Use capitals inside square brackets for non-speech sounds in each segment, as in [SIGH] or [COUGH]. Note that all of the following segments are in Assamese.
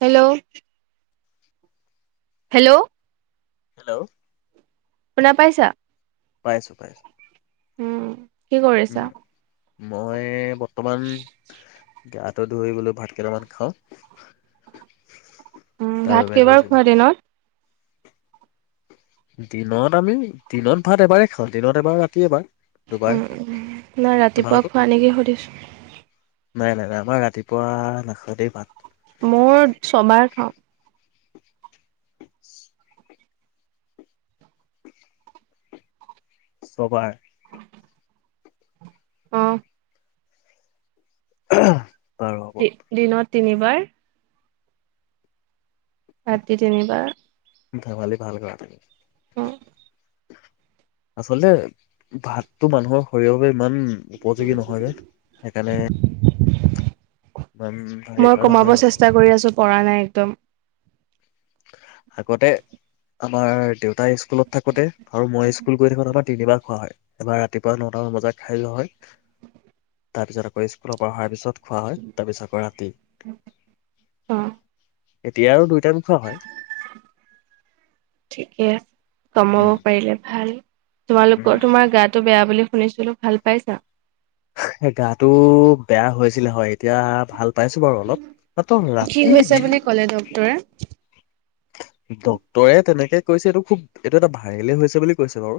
হেল্ল হেল্ল হেল্ল শুনা পাইছা? পাইছো পাইছো। উম কি কৰিছা? উম মই বৰ্তমান গাটো ধুই বোলো, ভাত কেইটামান খাওঁ উম, তাৰ ভাত বাবে কেইবাৰ লৈছিলো খোৱা দিনত দিনত আমি, দিনত ভাত এবাৰেই খাওঁ, দিনত এবাৰ ৰাতি‌ এবাৰ দুবাৰ উহ, নাই ৰাতিপুৱা তোমালোকৰ খোৱা নেকি সুধিছোঁ। নাই নাই নাই, আমাৰ ৰাতিপুৱা নাখাওঁ দেই ভাত মোৰ ছবাৰ খাওঁ। চবাৰ অহ আহ‌ হাহ দিনত তিনিবাৰ ৰাতি তিনিবাৰ ধেমালি ভাল কৰা নাই। অহ আচলতে ভাতটো মানুহৰ শৰীৰৰ বাবে ইমান উপযোগী নহয় যে, সেইকাৰণে ইমান হেৰি মই কৰা নহয় কমাব আৰু চেষ্টা কৰি আছোউ পৰা নাই একদম আগতে আমাৰ দেউতাই স্কুলত থাকোতে আৰু মই স্কুল গৈ থাকোতে আমাৰ তিনিবাৰ খোৱা হয় এবাৰ ৰাতিপুৱা ন মজা খাইলোৱা হয় তাৰ পিছত আকৌ স্কুলৰ পৰা অহাৰ পিছত খোৱা হয় তাৰ পিছৰ ৰাতি অ', এতিয়া আৰু দুইটাম ঠিকে আছে কমাব পাৰিলে ভাল তোমালোকৰ তোমাৰ গাটো বেয়া বুলি শুনিছিলো ভাল পাইছা এ গাটো বেয়া হৈছিলে হয় এতিয়া ভাল পাইছো বাৰু অলপ নাত কি ৰাতি হৈছে দিল বুলি ক'লে ডক্তৰে? ডক্তৰে তেনেকে কৈছে এইটো খুব এইটো এটা ভাইৰেলে হৈছে বুলি কৈছে বাৰু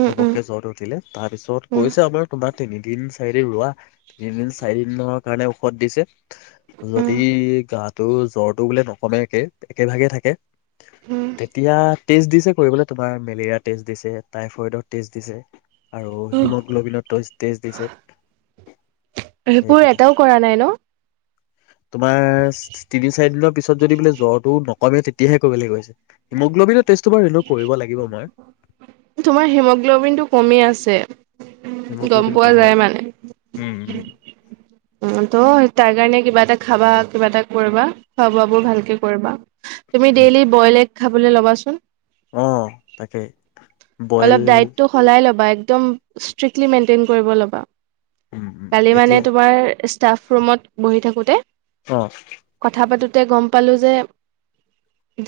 উম, উম, হবকে জ্বত উঠিলে তাৰ পিছত উম, কৈছে আমাৰ তোমাক তিনিদিন চাৰিদিন ৰোৱা তিনিদিন চাৰিদনৰ কাৰণে ঔষধ দিছে উম, যদি গাটো জ্বৰ টো বোলে নকমে একে একে ভাগে থাকে উম। তেতিয়া টেষ্ট দিছে কৰিব তোমাৰ মেলেৰিয়া টেষ্ট দিছে টাইফয়ডৰ টেষ্ট দিছে আৰু হিমগ্ল'বিনৰত তেটেষ্ট দিছে বোৰ সেইকেইটা এটাও কৰা নাই ন তোমাৰ তিনি চাৰি দিনৰ পিছত যদি বোলে জ্বৰটো নক কমে তেতিয়াহে কৰিব লাগিব কৈছে হিম্লবিন টেষ্ট টো কৰিব লাগিব মই তোমাৰ হিমোগ্ল'বিন টো কমি আছে গম হিমগ্লবিন টো পোৱা কমি যায় আছে উম উ ত' তাৰ কাৰণে কিবা এটা খাবা কিবা এটা কৰিবা খোৱা বোৱ বোৰ ভালকে কৰিবা তুমি উম উম, ডেইলি বইল এগ খাবলৈ ল'বাচোন অ তাকেই অলপ ডাইটটো সলাই ল'বা একম ষ্ট্ৰিকলি মেইনটেইন কৰিব ল'বা উম উম কালি মানে এতিয়া তোমাৰ ষ্টাফ ৰুমত বহি থাকোতে অ কথা পাতোতে গম প পালো যে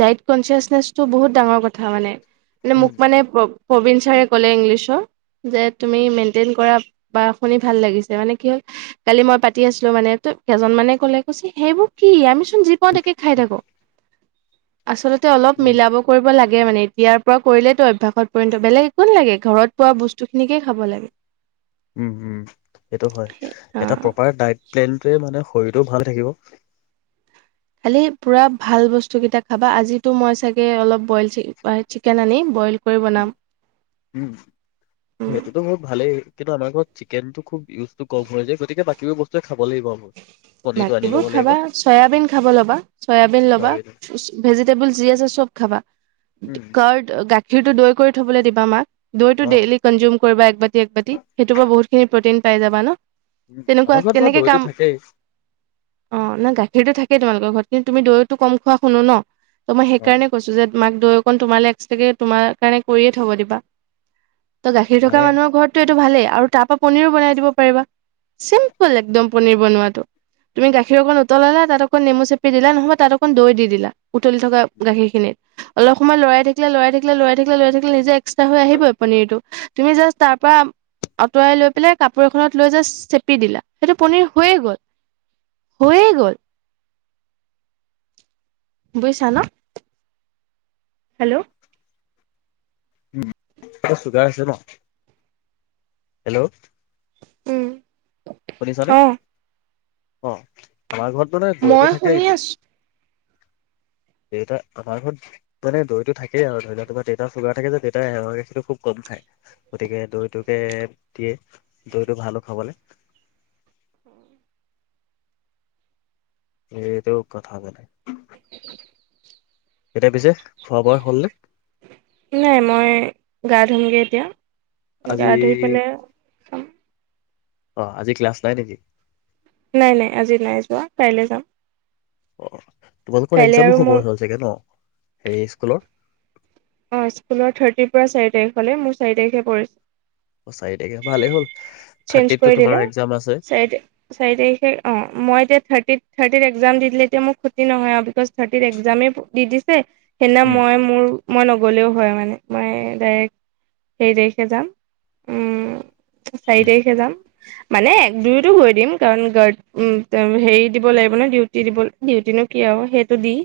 ডাইট কনচিয়াচনেচটো বহুত ডাঙৰ কথা মানে মানে উম মোক মানে প্ৰবীন ছাৰে ক'লে ইংলিছৰ যে তুমি মেইনটেইন কৰা বা শুনি ভাল লাগিছে মানে কি হল কালি মই পাতি আছিলো মানে কেইজন মানে কলে কৈছে সেইবোৰ কি আমি চোন যি পাও তাকে খাই থাকো আচলতে অলপ উম মিলাব কৰিব লাগে মানে এতিয়াৰ পৰা কৰিলেতটো অভ্যাসত বেলেগ একো ন লাগে ঘৰত পোৱা বস্তু খিনিকে খাব লাগে। উম উম সেইটো হয় অ এটা প্ৰপাৰ ডাইট প্লেনটোৱে মানে শৰীৰটোটো ভাল থাকিব। খালি পুৰা ভাল বস্তুকেইটা খাবা আজি মই চাগে অলপ বইল চিকেন আনি ব উ উম সেইটোতো মোৰ ভালেই কিন্তু আমাৰ ঘৰত চিকেনতটো খুব ইউজ টো কম হৈ যে গতিকে বাকীবোৰ বস্তুৱে ব [UNINTELLIGIBLE] বাকীবোৰ খাবা চয়াবিন খাব ল'বা চয়াবিন ল'বা তাৰপিছত। ভেজিটেবল যি আছে চব খাবা উম কৰ্ড গ গাখীৰ তো দৈ কৰি থবলৈ দিবা মাক দৈটো অ'। ডেইলি কনজিউম কৰিবা একবাতি একবাটতি সেইটো পৰা বহুতখিনি প্ৰটিন পাই যাবা ন উম, তেনেকুৱা আমাৰ ঘৰত বাৰু কেনেকে দৈটো কাম থাকেই অ না গাখীৰতটো থাকেই তোমালোকৰ ঘৰত কিন্তু তুমি দৈতো কম খোৱা শুনো ন ত মই অ' সেইকাৰণে কৈছো যে মাক দৈ অকণ তোমালৈ এক্সট্ৰাকে তোমাৰ কাৰণে কৰিয়ে থ'ব দিবা। ত' গাখীৰ থকা মানে মানুহৰ ঘৰতটো এইটো ভালেই আৰু তাৰ পৰা পনিৰো বনাই দিব পাৰিবা চিম্পুল একদম পন বনোৱা তো তুমি গাখীৰ অকণ উতলালা তাত অকণ নেমু চেপি দিলা নহবা তাত অকণ দৈ দি দিলা উতলি থকা গাখীৰখিনি। অলপ সময় লৰাই থাকিলে, লৰাই থাকিলে, লৰাই থাকিলে, লৰাই থাকিলে নিজে এক্সট্ৰা হৈ আহিব পনীৰটো। তুমি জাষ্ট তাৰ পৰা আঁতৰাই লৈ পেলাই কাপোৰ এখনত লৈ জাষ্ট চেপি দিলা, সেইটো পনিৰ হৈ গ'ল, হৈয়ে গ'ল। বুজিছা ন? হেল্ল' উম' এ চুগাৰ হৈছে ন? হেল্ল' উম শুনিছানে অহ অ' আমাৰ ঘৰত মানে দৈ মই তো শুনি থাকেহি। আছো [INAUDIBLE] দেউতা, আমাৰ ঘৰত মানে দৈ তো থাকেই আৰু ধৰি লোৱা তোমাৰ দেউতা চুগাৰ থাকে যে, দেউতাই মহৰ গাখীৰটো খুব কম। খাই, গতিকে দৈটোকে দিয়ে, দৈটো ভালো খাবলে। এইটোও কথা মানে এতিয়া পিছে? খোৱা বোৱা হ'লনে নাই, মই গা ধুম গে এতিয়া। গা ধুই আজি পেলাই খাম। অ' আজি ক্লাছ নাই নেকি? নাই-নাই, আজি নাই যোৱা, কাইলে যাম। অ' তোমালোকৰ কাইলৈ এক্জামো আৰু হ'ব মোৰ হ'ল চাগে ন হেৰি স্কুলৰ? অ' স্কুলৰ থাৰ্টিৰ পৰা চাৰি তাৰিখ হ'লে, মোৰ চাৰি তাৰিখে পৰে। অ চাৰি তাৰিখে ভালেই হ'ল চেঞ্জ থাৰ্টিতটো কৰি তোমাৰ দিলে, এক্জাম আছে চাৰি-চাৰি তাৰিখে অ'। মই এতিয়া থাৰ্টি থাৰ্টিৰ এক্জাম দি দিলে এতিয়া মোৰ ক্ষতি নহয় আৰু বিকজ থাৰ্টিৰ এক্জামে দি দিছে। সেইদিনা উম মই মোৰ মই নগ'লেও হয় মানে মই ডাইৰেক্ট সেই তাৰিখে যাম। উম' চাৰি উম তাৰিখে যাম। মানে দুয়তো গৈ দিম কাৰণ গাৰ্ড হেৰি দিব লাগিব ন ডিউটি দিব ডিউটিনো কি আৰু। সেইটো দিম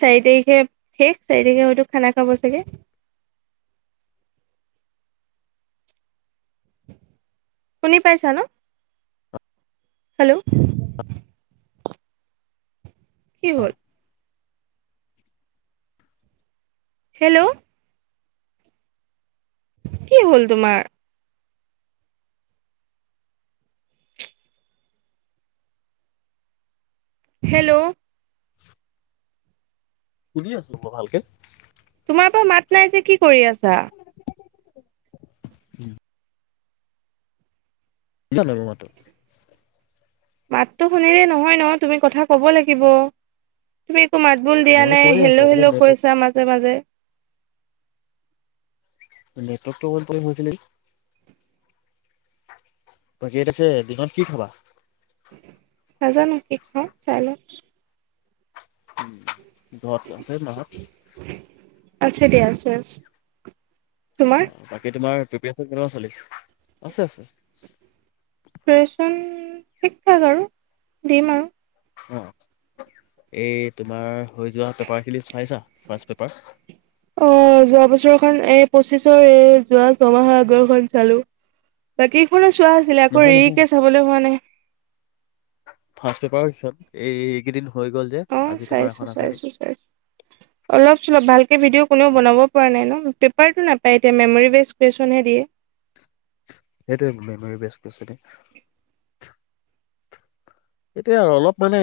চাৰি তাৰিখে‌ খানা খাব চাগে। শুনি পাইছা ন। হেল্ল'। কি অ হল। হেল্ল' কি হ'ল তোমাৰ। হেল্ল' শুনি আছো মই ভালকে তোমাৰ পৰা মাত নাই যে কি কৰি আছা। [INAUDIBLE] [UNINTELLIGIBLE] মাতো শুনিলে নহয় ন তুমি কথা ক'ব লাগিব তুমি। টো মাত বোল দিয়া মই নাই কৈয়ে আছো হেল্ল' অকমান হেল্ল' নেটৱৰ্ক কৈছা মাজে মাজে নেটৱৰ্ক টো অফ হৈ গৈছিল। তই কেইত আছে দিনত কি খাবা। নাজানো কি খাও চাই লওঁ। ঘৰত আছে মা হত। আছে দিয়া আছে আছে। তোমাৰ অ বাকী তোমাৰ প্ৰিপচন কেনেকুৱা চলিছে আছে আছে। প্ৰিপেৰেচন ঠিক ঠাক আৰু দিম আৰু অ এই তোমাৰ হৈ যোৱা পেপাৰ খিনি চাইছা ফাৰ্ষ পেপাৰ। অ যোৱা বছৰখন এই পঁচিছৰ এই যোৱা ছমাহৰ আগৰখন চালো। বাকী কো চোৱা আছিলে আকৌ নহয় ৰিকে চাবলৈ হোৱা নাই। ফাৰ্ষট পেপাৰিত এই এইকেইদিন। হৈ গ'ল যে অ' আজি তোমাৰ এখন আছে অলপ চলপ ভালকে ভিডিঅ' কোনেও নি বনাব পৰা নাই ন পেপাৰতটো ন ত এতিয়া মেমৰি বেচ কুৱেশ্যনহে দিয়ে। সেইটোে মেমৰি বেচ [UNINTELLIGIBLE] এতিয়া আৰু অলপ মানে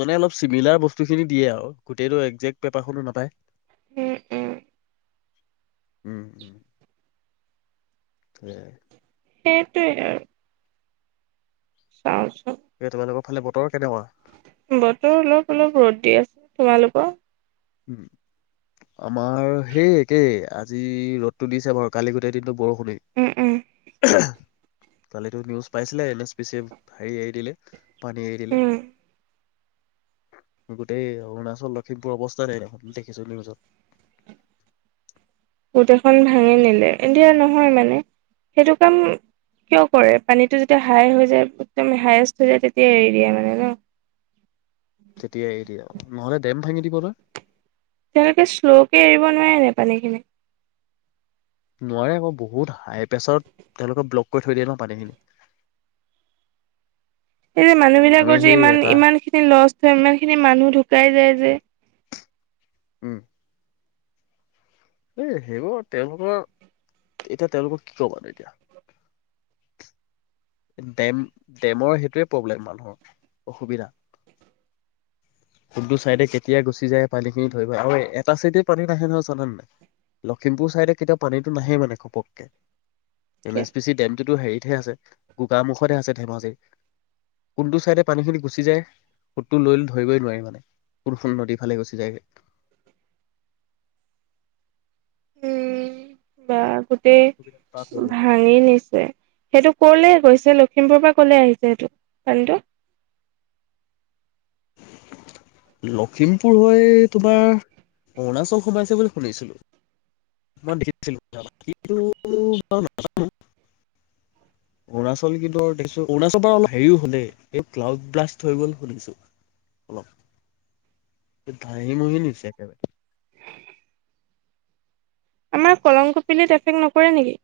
মানে অলপ চিমিলাৰ বস্তু খিনি দিয়ে, আৰু গোটেইটো একজেক্ট পেপাৰখনো নাপায়। উম, উম। [INAUDIBLE] [UNINTELLIGIBLE] সেইটোৱে আৰু চাৱো এ তোমালোকৰ ফালে বতৰ কেনেকুৱা বতৰ অলপ অলপ ৰ'দ দি আছে, তোমালোকৰ উম আমাৰ সেই একে আজি ৰ'দতটো দিছে, বাৰু কালি গোটেই দিনটো বৰষুণ। উম উম। [UNINTELLIGIBLE] কালিতো নিউজ পাইছিলে এন এছ পি চে হেৰি এৰি দিলে। পানী এৰি দিলে উম গোটেই অৰুণাচল লখিমপুৰ অৱস্থা দেখোন দেখিছো ল পছত গোট এখন ভাঙি নিলে, এতিয়া নহয় মানে সেইটো কাম কিয় কৰে পানীতটো যেতিয়া হাই হৈ যায়, একদম হায়েষ্ট হৈ যায় তেতিয়া এৰি দিয়ে মানে ন। [UNINTELLIGIBLE] তেতিয়াাই এৰি আৰু নহ'লে ডেম ভাঙি দিব যে। তেওঁলোকে শ্ল'কে এৰিব নোৱাৰে নে পানীখিনি নোৱাৰে আকৌ বহুত হাই প্ৰেছাৰত তেওঁলোকে ব্লক কৰি থৈ দিয়ে ন পানীখিনি [INAUDIBLE] সেই যে মানুহ আমি বিলাকৰ যে সেই ইমান এটা ইমান খিনি লষ্ট হয় ইমান খিনি মানুহ ঢুকাই যায় যে। উম। এ সেইবোৰ তেওঁলোকৰ এতিয়া তেওঁলোকৰ কি কবা তেতিয়া। ডেম ডেমৰ সেইটোৱে প্ৰব্লেম মানুহৰ অসুবিধা [INAUDIBLE] কোনতটো চাইডে কেতিয়া গুচি যায়, পানী খিনি ধৰিব আৰু এটা চাইড পানী নাহে নহয় চান নাই লখিমপুৰ চাইডত কেতিয়াও পানীতটো নাহে মানে ঘপককে। এন কিয়? এছ পি চি ডেমটোতো হেৰিতহে আছে, গোকামুখতহে আছে ধেমাজিৰ। পুলটো চাইডে পানী খিনি গুচি যায়। সোতটো লৈ ধৰিবই নোৱাৰি মানে, কোনখন নদী ফালে গুচি যায়গে। উম বা গোটেই ভাঙি নিছে। সেইটো কলে গৈছে লখিমপুৰ পৰা কলে আহিছে সেইটো পানীটো। লখিমপুৰ হৈ তোমাৰ অৰুণাচল সোমাইছে বুলি শুনিছিলো। মই দেখিছিলো [INAUDIBLE] অৰুণাচল কিন্ত ধৰিছো, অৰুণাচল অলপ হেৰিও হ'লে এই ক্লাউড ব্লাষ্ট হৈ গ'ল শুনিছো। অলপ ধাঁহি মহি নিছে একেবাৰে আমাৰ কলং কপিলিত এফেক্ট নপৰে নেকি?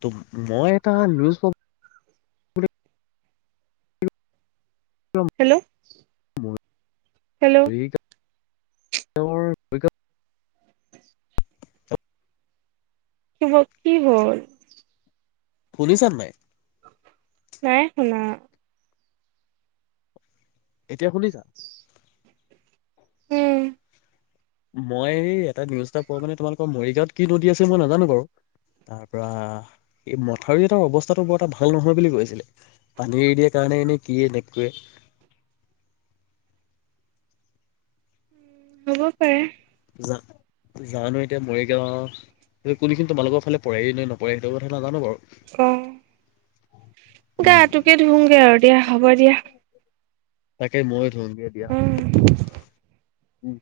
ত মই এটা নিউজ হেল্ল' হেল্ল' তেওঁৰ পৰীক্ষা কিহল কি হ'ল শুনিছানে নাই? নাই শুনা। এতিয়া শুনিছা? উম মই এটা নিউজ এটা পোৱা মানে তোমালোকৰ মৰিগাঁৱত কি নদী আছে মই নাজানো বাৰু তাৰ পৰা এই মথাউৰি এটাৰ অৱস্থাতটো বৰ এটা ভাল নহয় বুলি কৈছিলে, পানী এৰি দিয়া কাৰণে। মানে এনেই কিয়ে নেপকুৱে উম হ'ব পাৰে। জানো এতিয়া মৰিগাঁও কোনোখিনি তোমা লোকৰ ফালে পৰে নপৰে সেইটো কথা নাজানো বৰু। অ গা উম তোকে ধুমগে আৰু দিয়া, হ'ব দিয়া। তাকে মই ধুমগে দিয়া হ উম। উম।